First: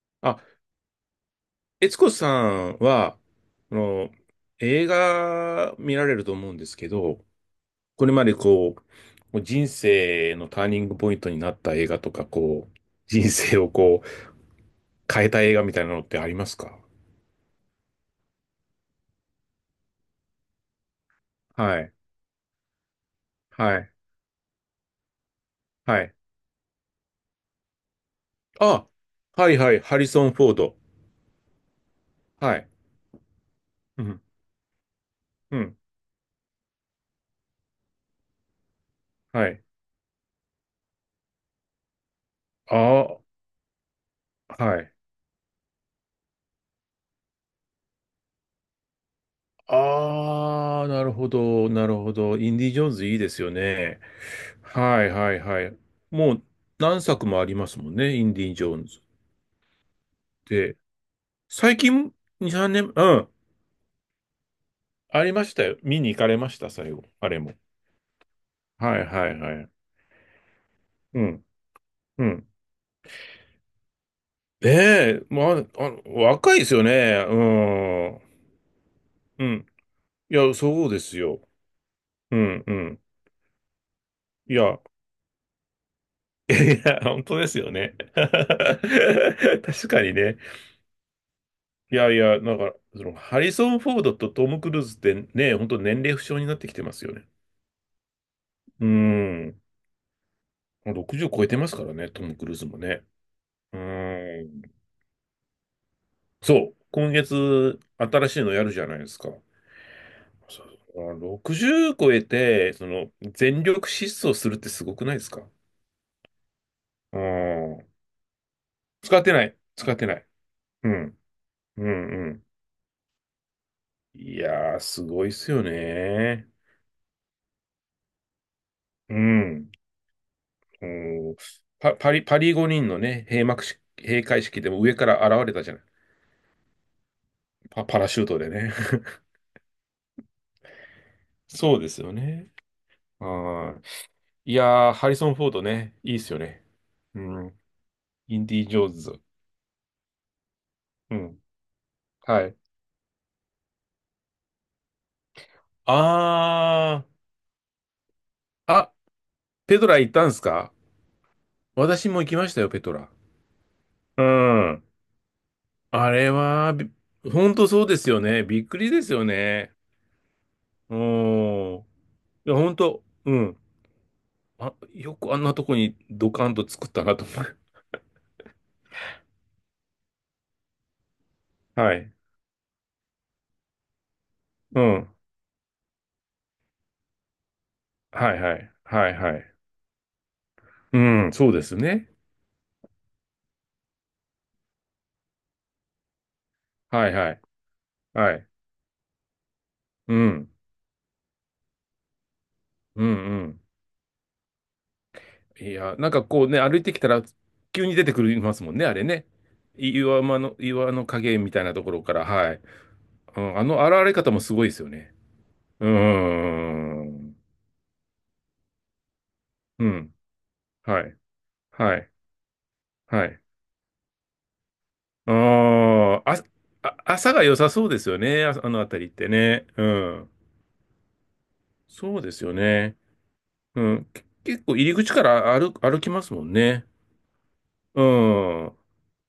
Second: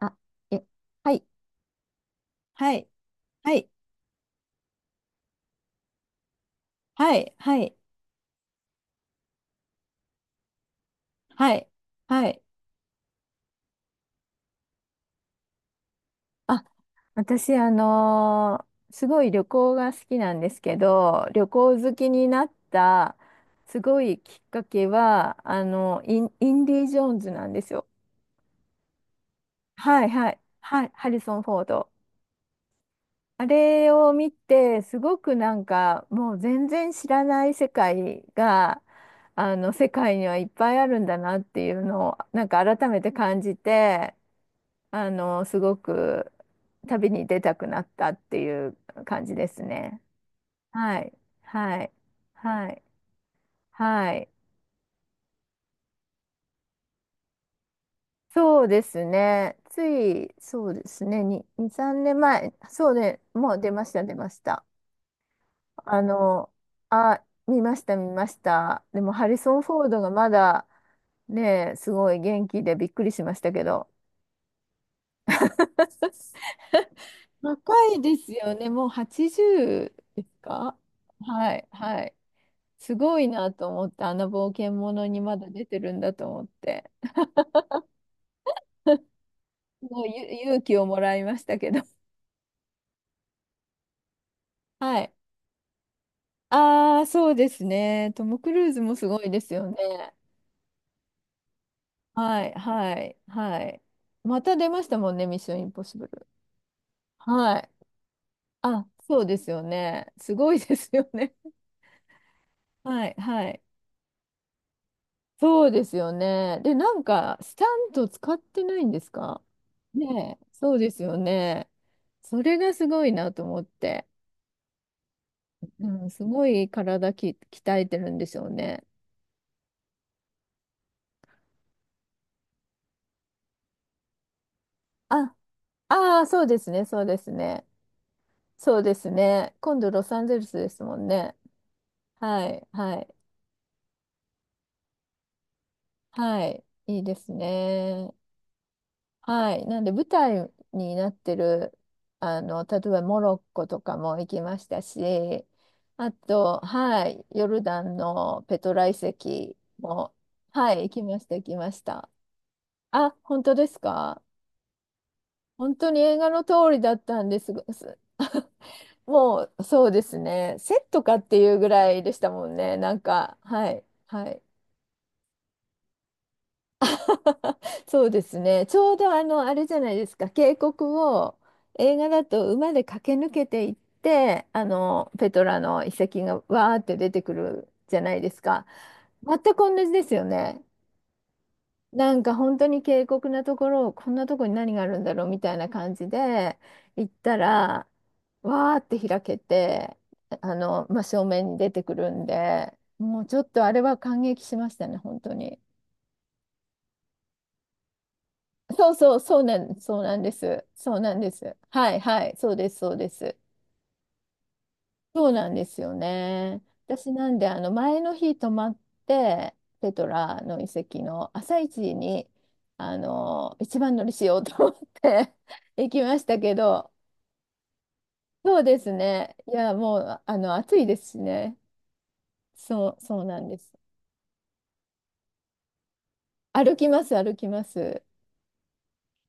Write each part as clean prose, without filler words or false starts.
あ、あ、え、はい、悦子さはんい、は、はい、あの、映画見られると思うんですけはど、い、はい、これまでこう、もう人生のターニングポイントになはっい、た映画とか、はい。こう、人生をこう、変えた映画みたいなのってありますあ、か？私、すごい旅行が好きなんですけど、旅行はい、好きになったはすい、ごいきっかけは、あの、はい。インディ・ジョーンズなんですよ。あ、はいはい、ハはリい、ソはン・い、フォード。はい、ハリソン・フォード。はい。あれうをん、見て、すごくなうんん、か、もう全然知らない世界が、はあい。の、世界にはいっぱいあるんだなっていうのを、なんか改めてあ感じて、あ、はい。あの、すごく旅に出たくなったっていう感じですね。ああ、はない。るほど、はない。るほど。インデはィ・ジい。ョーンズいいですよね。はい。はいはいはい。もう何作もありますもんね、インディ・そジうョーでンズっすね。つい、そうて。ですね。2、2、最3近、年2、前。3そ年、ううね。ん、もう出ました、出ました。ありましたよ。見あに行かれまの、した、最後。あ、あれも。見ました、見ました。はでいも、ハはリいソはン・い。フォードがまだ、うん、ね、すごいう元ん。気でびっくりしましたけど。ねえ、ま あ、若いですよね。う若いでん。すよね。もううん。80ですいや、か？そうですよ。はい、はい。うん、うすん。ごいなと思って、あの冒い険や、者にまだ出てるんだと思っいて。や、本当ですよね。確かもうにね。勇気をもらいましたけど。いやいや、なんか、ハリソン・フォードとトム・クルーズっはい。てね、本当年齢不詳になってきてまあすあ、よね。そうですね。トム・クルーズうもすごいでーすん。よね。60超えてますからね、トム・はクい、ルーズもはね。い、はうい。ーまたん。出ましたもんね、ミッション・インポッシブル。そう。今はい。月、新しいのやるじゃあ、ないですそうか。ですよね。すごいそですようね。60超えて、はい、はい。全力疾走するってすごくないですか？そうですよね。で、なんうか、スタん。ント使ってないんです使ってか？ない。使ってない。ねえ、そううですよん。ね。うんうそん。れがすごいなと思って。いやー、すごいっすようん、すごね。い鍛えてるんでしょうね。うん。うん。パリ五輪のね、閉幕式、閉会式でも上からあ、現れたじゃない。ああ、そうですね、そうですね。パラシュートでね。そうで すね。今度ロサンゼルスですもんね。そうですよはね。い、はい、はい。いやー、ハリソン・フォードね、いいっすよはい。ね。いいでうすん。ね。インディ・ジョーンズ。はい。なんで舞台になっうてん。る、あはい。の、例えばモロッコとかも行きましたし、ああと、はい、ヨルダンのペトー、ラ遺あ、跡ペトラ行っも、たんすか？はい、行きました、行きました。私も行きましたよ、ペトラ。あ、本当ですか？うん。本当にあ映画れの通は、りだったんでほすんが、とそうです すよね。びっくりで すよもうね。そうですね、セッうトかっていうぐん。いらいでしたもや、んほね、んなんと、うか、ん。はい、はい。あ、よくあんなとこにドカンと作ったなと思う。そうですね。ちょうどあの、あれじゃないですか、渓谷をは映画い。だと馬で駆け抜けていって、あうの、ん。ペトラの遺跡がわーって出てくるじゃないではいすはか。い。はい全はくい。同じですよね。うん、そうですね。なんか本当に渓谷なところを、こんなとこに何があるんだろうみたいな感じでは行っいはたい。ら、はい。わーって開けて、うん。あの、真正面に出てくるんで、うんもうちょうっん。とあれは感激しましたね、本当に。いや、なんかこうね、歩いてきたら急に出てくるますもんね、そうあれそう、ね。そうなん岩で間の、す。岩そうのなんで影みす。たいなとはこいろから、はい、そはうい。です、そうです。うん、あの現れ方もすごいですよね。そうなんですうーよね。私なん。んで、あの、前の日泊まって、うペトん。ラの遺跡はい。の朝一はい。に、あはい。の、一番乗りしようと思って 行きまあしーたあ、けど、あ、朝が良さそうですよね。あ、そうあでのあすたりってね。いね。や、うもう、ん。あの、暑いですしね。そうですよそね。う、そうなんです。うん。結構入り口から歩きますもん歩ね。きます、歩きます。うん。う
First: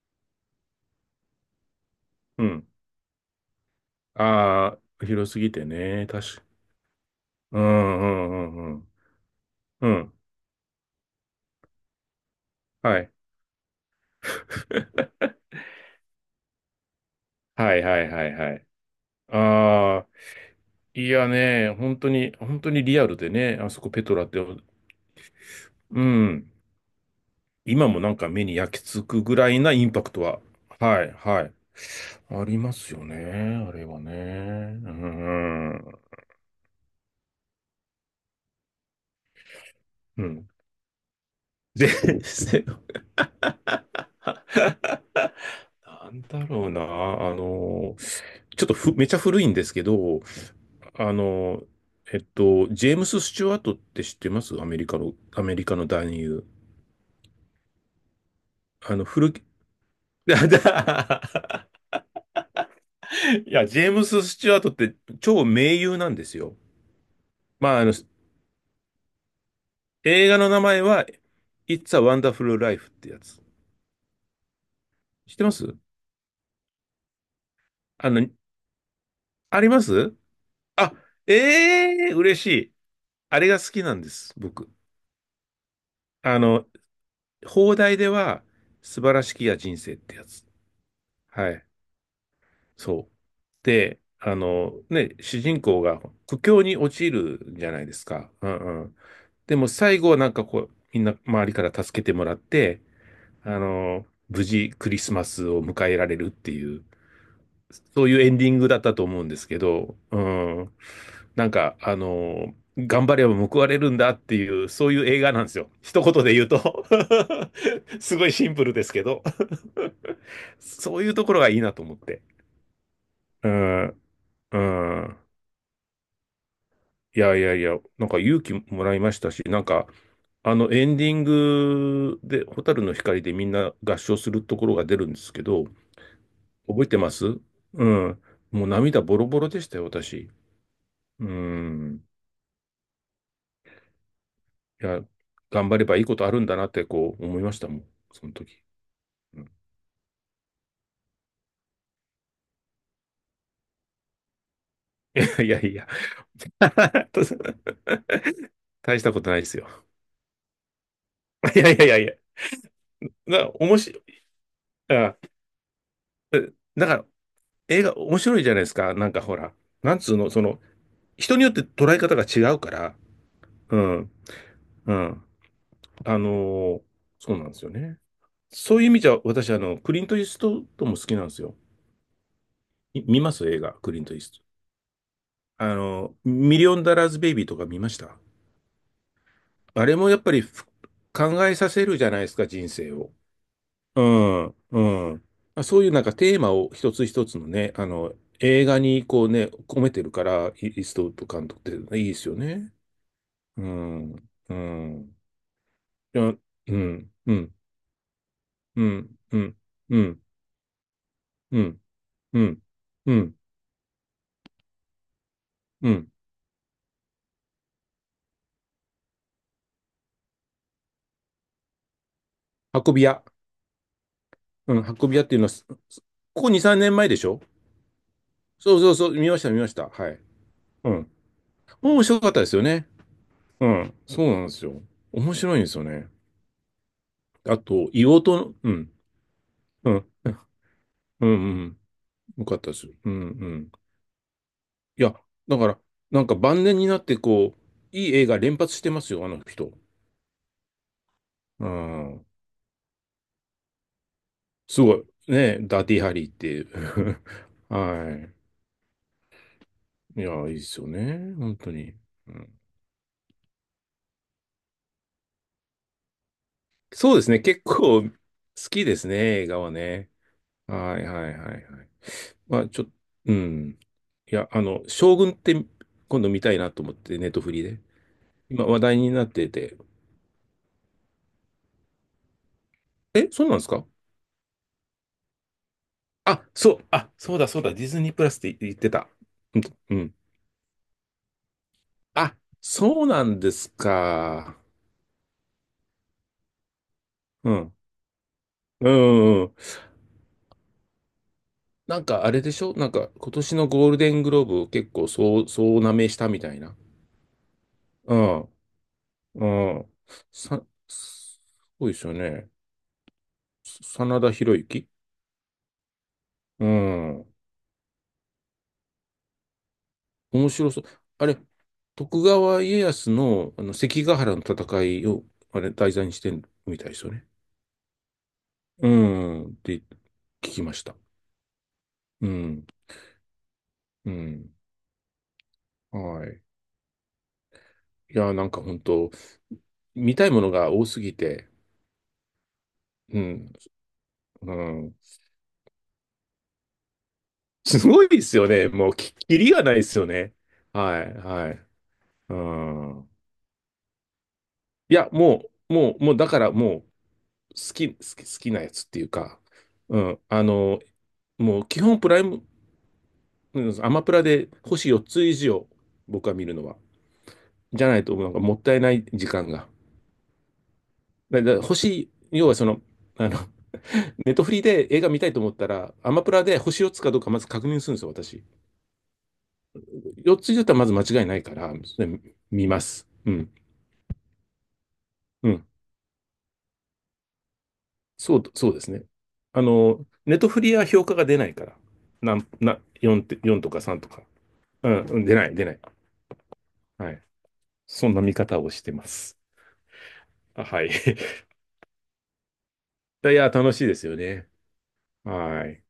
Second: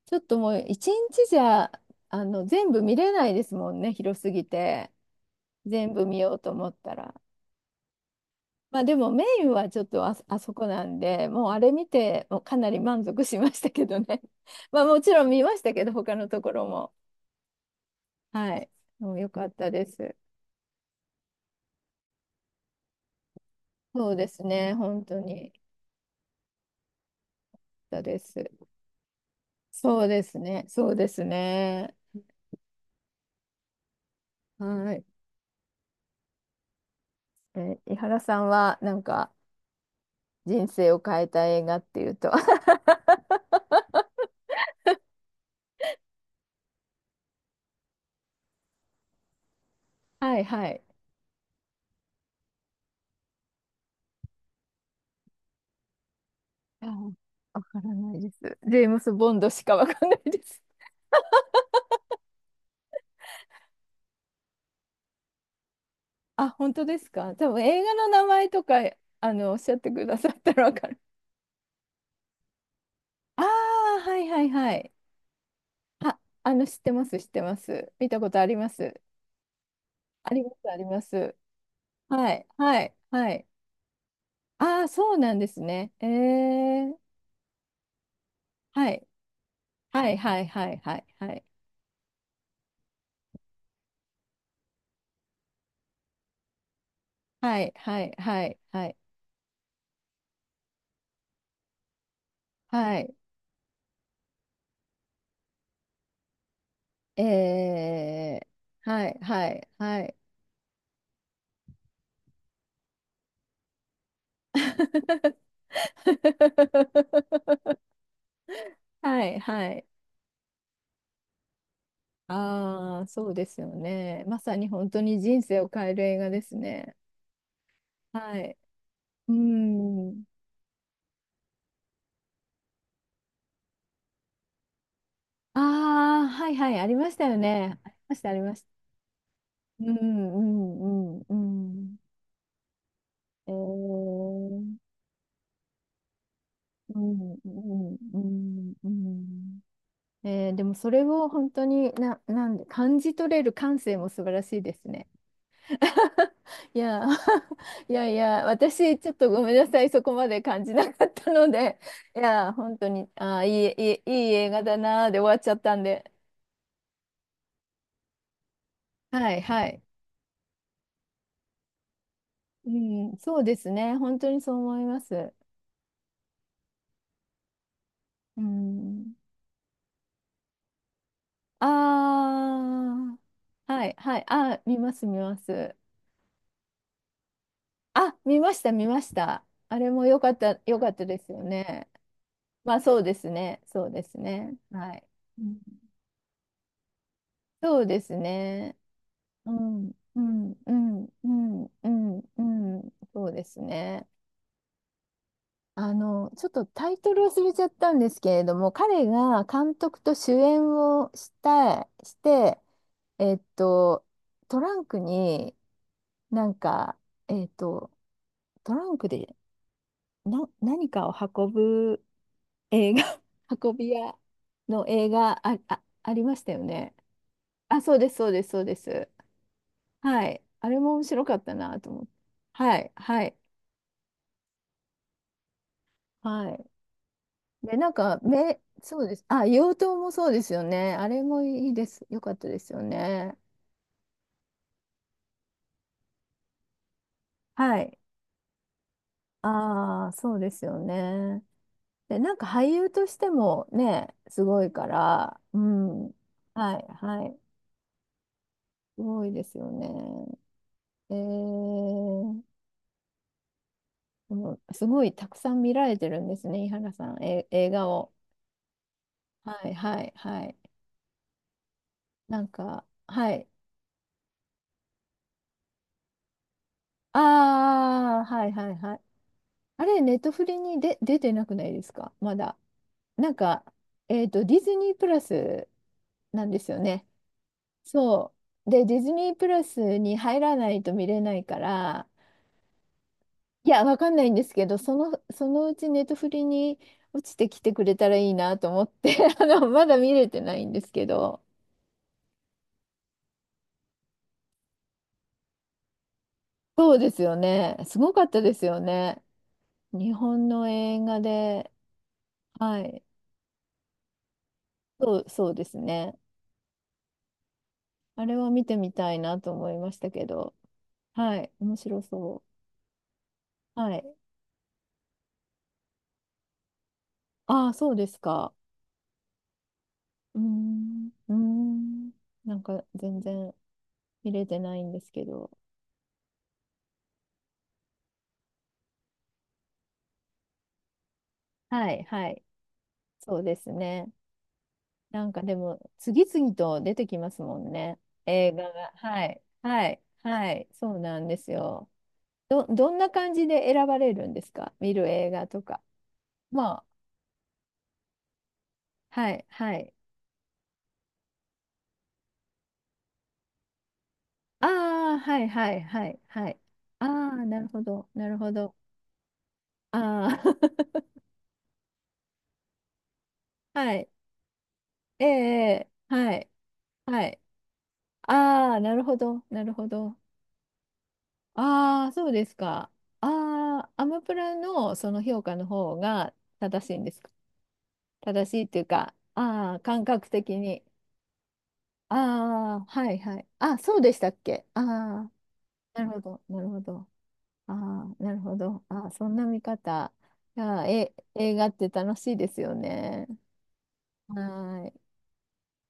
ちょっともう、一日じゃ、あの、ん。全部見れないですもんね、広すぎあて。あ、広すぎて全部ね。見よ確うか。と思ったら。うんうんうまあんでもメインはちょっうん。うとん。あそこなんで、もうあれ見て、もうかなりは満い。足しましたけどね。まあも ちろん見ましたけど、他のところも。はいはいはいははい。い。もう良かったでああ、す。いやね、本当に、本当にリアルでね、あそこペそトうラでって、すね。本当に良かうん。今っもたなんでかす。目に焼き付くぐらいなインパそうクトですは、ね。そうはでい、すはい。ね。ありますよね、あれはね。うはい。ん。え、井原さんはなんかうん。人生を変えた映画っで、ていうと。 なんだろうな、ちょっとめちゃ古いんですけど、はいはい。あの、ジェームス・スチュワートって知ってます？アメリカの、アメリカの男優。あ、わからないです。ジェームス・ボ古き、ン いドしかわかんないでや、ジす。ェームス・スチュワートって超名優なんですあ、よ。本当ですか。多分まあ、映画の名前とか、あの、おっしゃってくだ映さ画っのた名らわ前かる。は、It's a Wonderful Life ってやあつ。あ、はいはいはい。知ってます？あ、あの、知ってます、知ってます。見あたの、ことあります。あります？あります、ありあ、ます。ええー、は嬉しい、い。はい、はあい。れが好きなんです、僕。ああ、そうなんですね。えあの、ー、放題では、は素い、晴らしきや人生っはてい、やはつ。い、はい、はい、はい、はい。そう。で、ね、主人公が苦境に陥るはじい、ゃないではすい、か。はうい、んうはい、ん。でも最後はなんかこう、みんな周りから助けてもらって、はい、無事クリスマスを迎えられるっていう、そういうエンえディングだっー、たとはい、思うんではすけい、ど、はい。うん。なんか、頑張れば報われるんだっていう、そういう映画なんですよ。一言で言うと。 すごいシンプルですけど、はい、はい。そういうところがいいなと思って。ああ、そうでうすよん、ね。まさうに本当ん。に人生を変える映画ですね。いやいやいや、なんかは勇気い。もらいましたうし、なんか、ん。あのエンディングで、蛍の光でみんな合唱するところが出るんですけあど、あ、はいはい、覚あえりてまましたよす？ね。うありまん。した、ありましもうた。涙ボロボロでしたうよ、ん、う私。ん、ううん、うん。ん。えー、いや、頑張ればいいことあるんだなって、うこうん、う思いましたもん、ん、うその時。ん、ううん。 ん。えー、でもそれを本当になんで、感じ取れる感性も素晴らしいですね。いやいや。い や、いやいや、私、大しちょたっこととないごでめんすよ。なさい、そこまで感じなかったの いやいで、やいやいや。いや、本当に、あー、な、おもし、いい、いい、いい映画だなーあ、で終わっちゃったんで、だから、映画面白いじゃないですか。なんかはほい、ら、はい。なんつうの、人によって捉え方が違ううから、ん、そうですうね、ん、本当にそう思いうまん。す。あのーそうなんですよね。うそういう意味じん、ゃ、私、クリント・イーストウッドも好きなんですよ。あ見ます映あ、画、はクい、リント・はイーい、ストあー、見ます、見まウッド。す。ミリオン・ダラーズ・ベイビーとか見ましあ、た？見ました、見ました。ああれれももや良っかぱっりた、良かったですよ考えさせね。るじゃないですか、人まあ、生そうを。ですね、そううですん、ね。はい。うん。うんあそういうなんかテーマを一つ一つのね、そうです映ね。画にこうね、う込ん、めてるうから、ん、イうースん、トウッドう監督ん、っうていいでん、すよね。うんそうですうね。ん、うん、あいや、うの、ん、ちょっとうタイん、トルう忘れん、ちゃったんですけれども、う彼ん、うがん、監う督とん、主演をしうたん、い、しうて、ん、うえん、っと、トランクにうんなんか、えっと、トランクで何かを運ぶ運映び画、屋。運び屋うのん、映運び屋っていう画のは、ありまこしこたよ2、3ね。年前でしょ？あ、そうです、そうです、そうでそうそうそす。う、見ました、見ました。はい。はい。あれうも面ん。白かったなと思面って。白かったですよはね。い、はい、うん、そうなんですよ。面白いんですよね。はい。あで、なと、んか、硫黄島の、うん、そうです。あ、硫黄う島ん、もそうですよね。あれうん、もういいん、です。よかっよたかでったすでよす。うん、うね。ん。いや、だから、なんか晩年になって、こはう、い。いい映画連発してますよ、あの人。ああ、そうですよね。うで、ん。なんか俳優としてもね、すごいすかごい。ら、うね、ダーティーん。ハリーっていはい、う。はい。はすごいですよね。い。いや、いいですよえー、ね。本当に。うん、もうすごいたくさん見られてるんですね、井原さそうん、ですね。え、結映画構を。好きですね、映画ははい、はね。い、はい。はいはいはいはい。なんまあ、か、はうい。ん。いや、将軍って今度見たいなと思って、ネットフリで。ああ、はい今はい話は題い。になってて。あれ、ネットフリにで出てなくないですか、まだ。え、なんそうなんでか、すか？えっと、ディズニープラスなあ、んですそよう、ね。あ、そうだそうだ、ディズニープラそスってう。言っで、てディた。ズニープうん。ラうスん。に入らないと見れないから、あ、そうなんでいすや、わかんないんですか。けど、その、そのうちネットフリに落ちてうきてん。くれたらいいなと思うって、あん。の、まだ見れてないんですけど、なんかあれでしょ？なんか今年のゴールデングローブを結構そうなめしたみたいな。そうですよね。すごうかったでん。すよね。うん。日本さ、の映画すで、ごいですよね。はい。真田広之。そう、そうですね。うん。あれは見てみたいなと思いましたけ面ど。白そう。あはれ、い。面白徳そ川家康の、あのう。は関い。ヶ原の戦いを、あれ、題材にしてるみたいですよね。ああ、そうですか。うん。って聞うーきました。ん。うーん。うなんん。か全然う見れん。てないんですけど。はい。いや、なんか本当見たいものが多すぎて、はい、はい。うそうん。ですね。うん。なんかでも、次々と出てきますもんすね。ごいですよ映ね。画もが。う、はきい。りがないではすい。よね。はい。そうはい、なんですはい。よ。うどんん。な感じで選ばれるんですか、見いるや、映画もとう、か。もう、もう、だからまもう、あ、好き、好き、好きなやつっていうはか、い、はい。うん。もう、基本プライム、うんアマプラであ星4あ、つ以はい、上、はい、はい、僕は見はるい。のは。ああ、なるほじゃないど、と、ななんるかほもっど。たいない時間が。ああ、星、要はあの、はい。ネットフリで映画見ええ、たいと思ったら、アええマプはラい。で星4つかどうはかい。まず確認するんですよ、私。ああ、なるほど、なるほど。4つ以上だったらまず間違いないから、そあれあ、そうです見まか。す。うん。ああ、アマプラのその評う価のん。方が正しいんですか。そう、正しいっそうてでいうすね。か、ああ、感覚ネト的フリに。は評価が出ないから。なん、な、ああ、はい4はて、い。4とあ、かそう3とでしか。たっけ。あうん、うんあ、出ない、出ない。なるほど、なるほど。はい。ああ、そんなな見るほ方をしど。てまああ、そんす。な見方。あああはー、い。え、映画って楽しいですよいね。や、楽しいですよはね。ーい。はい。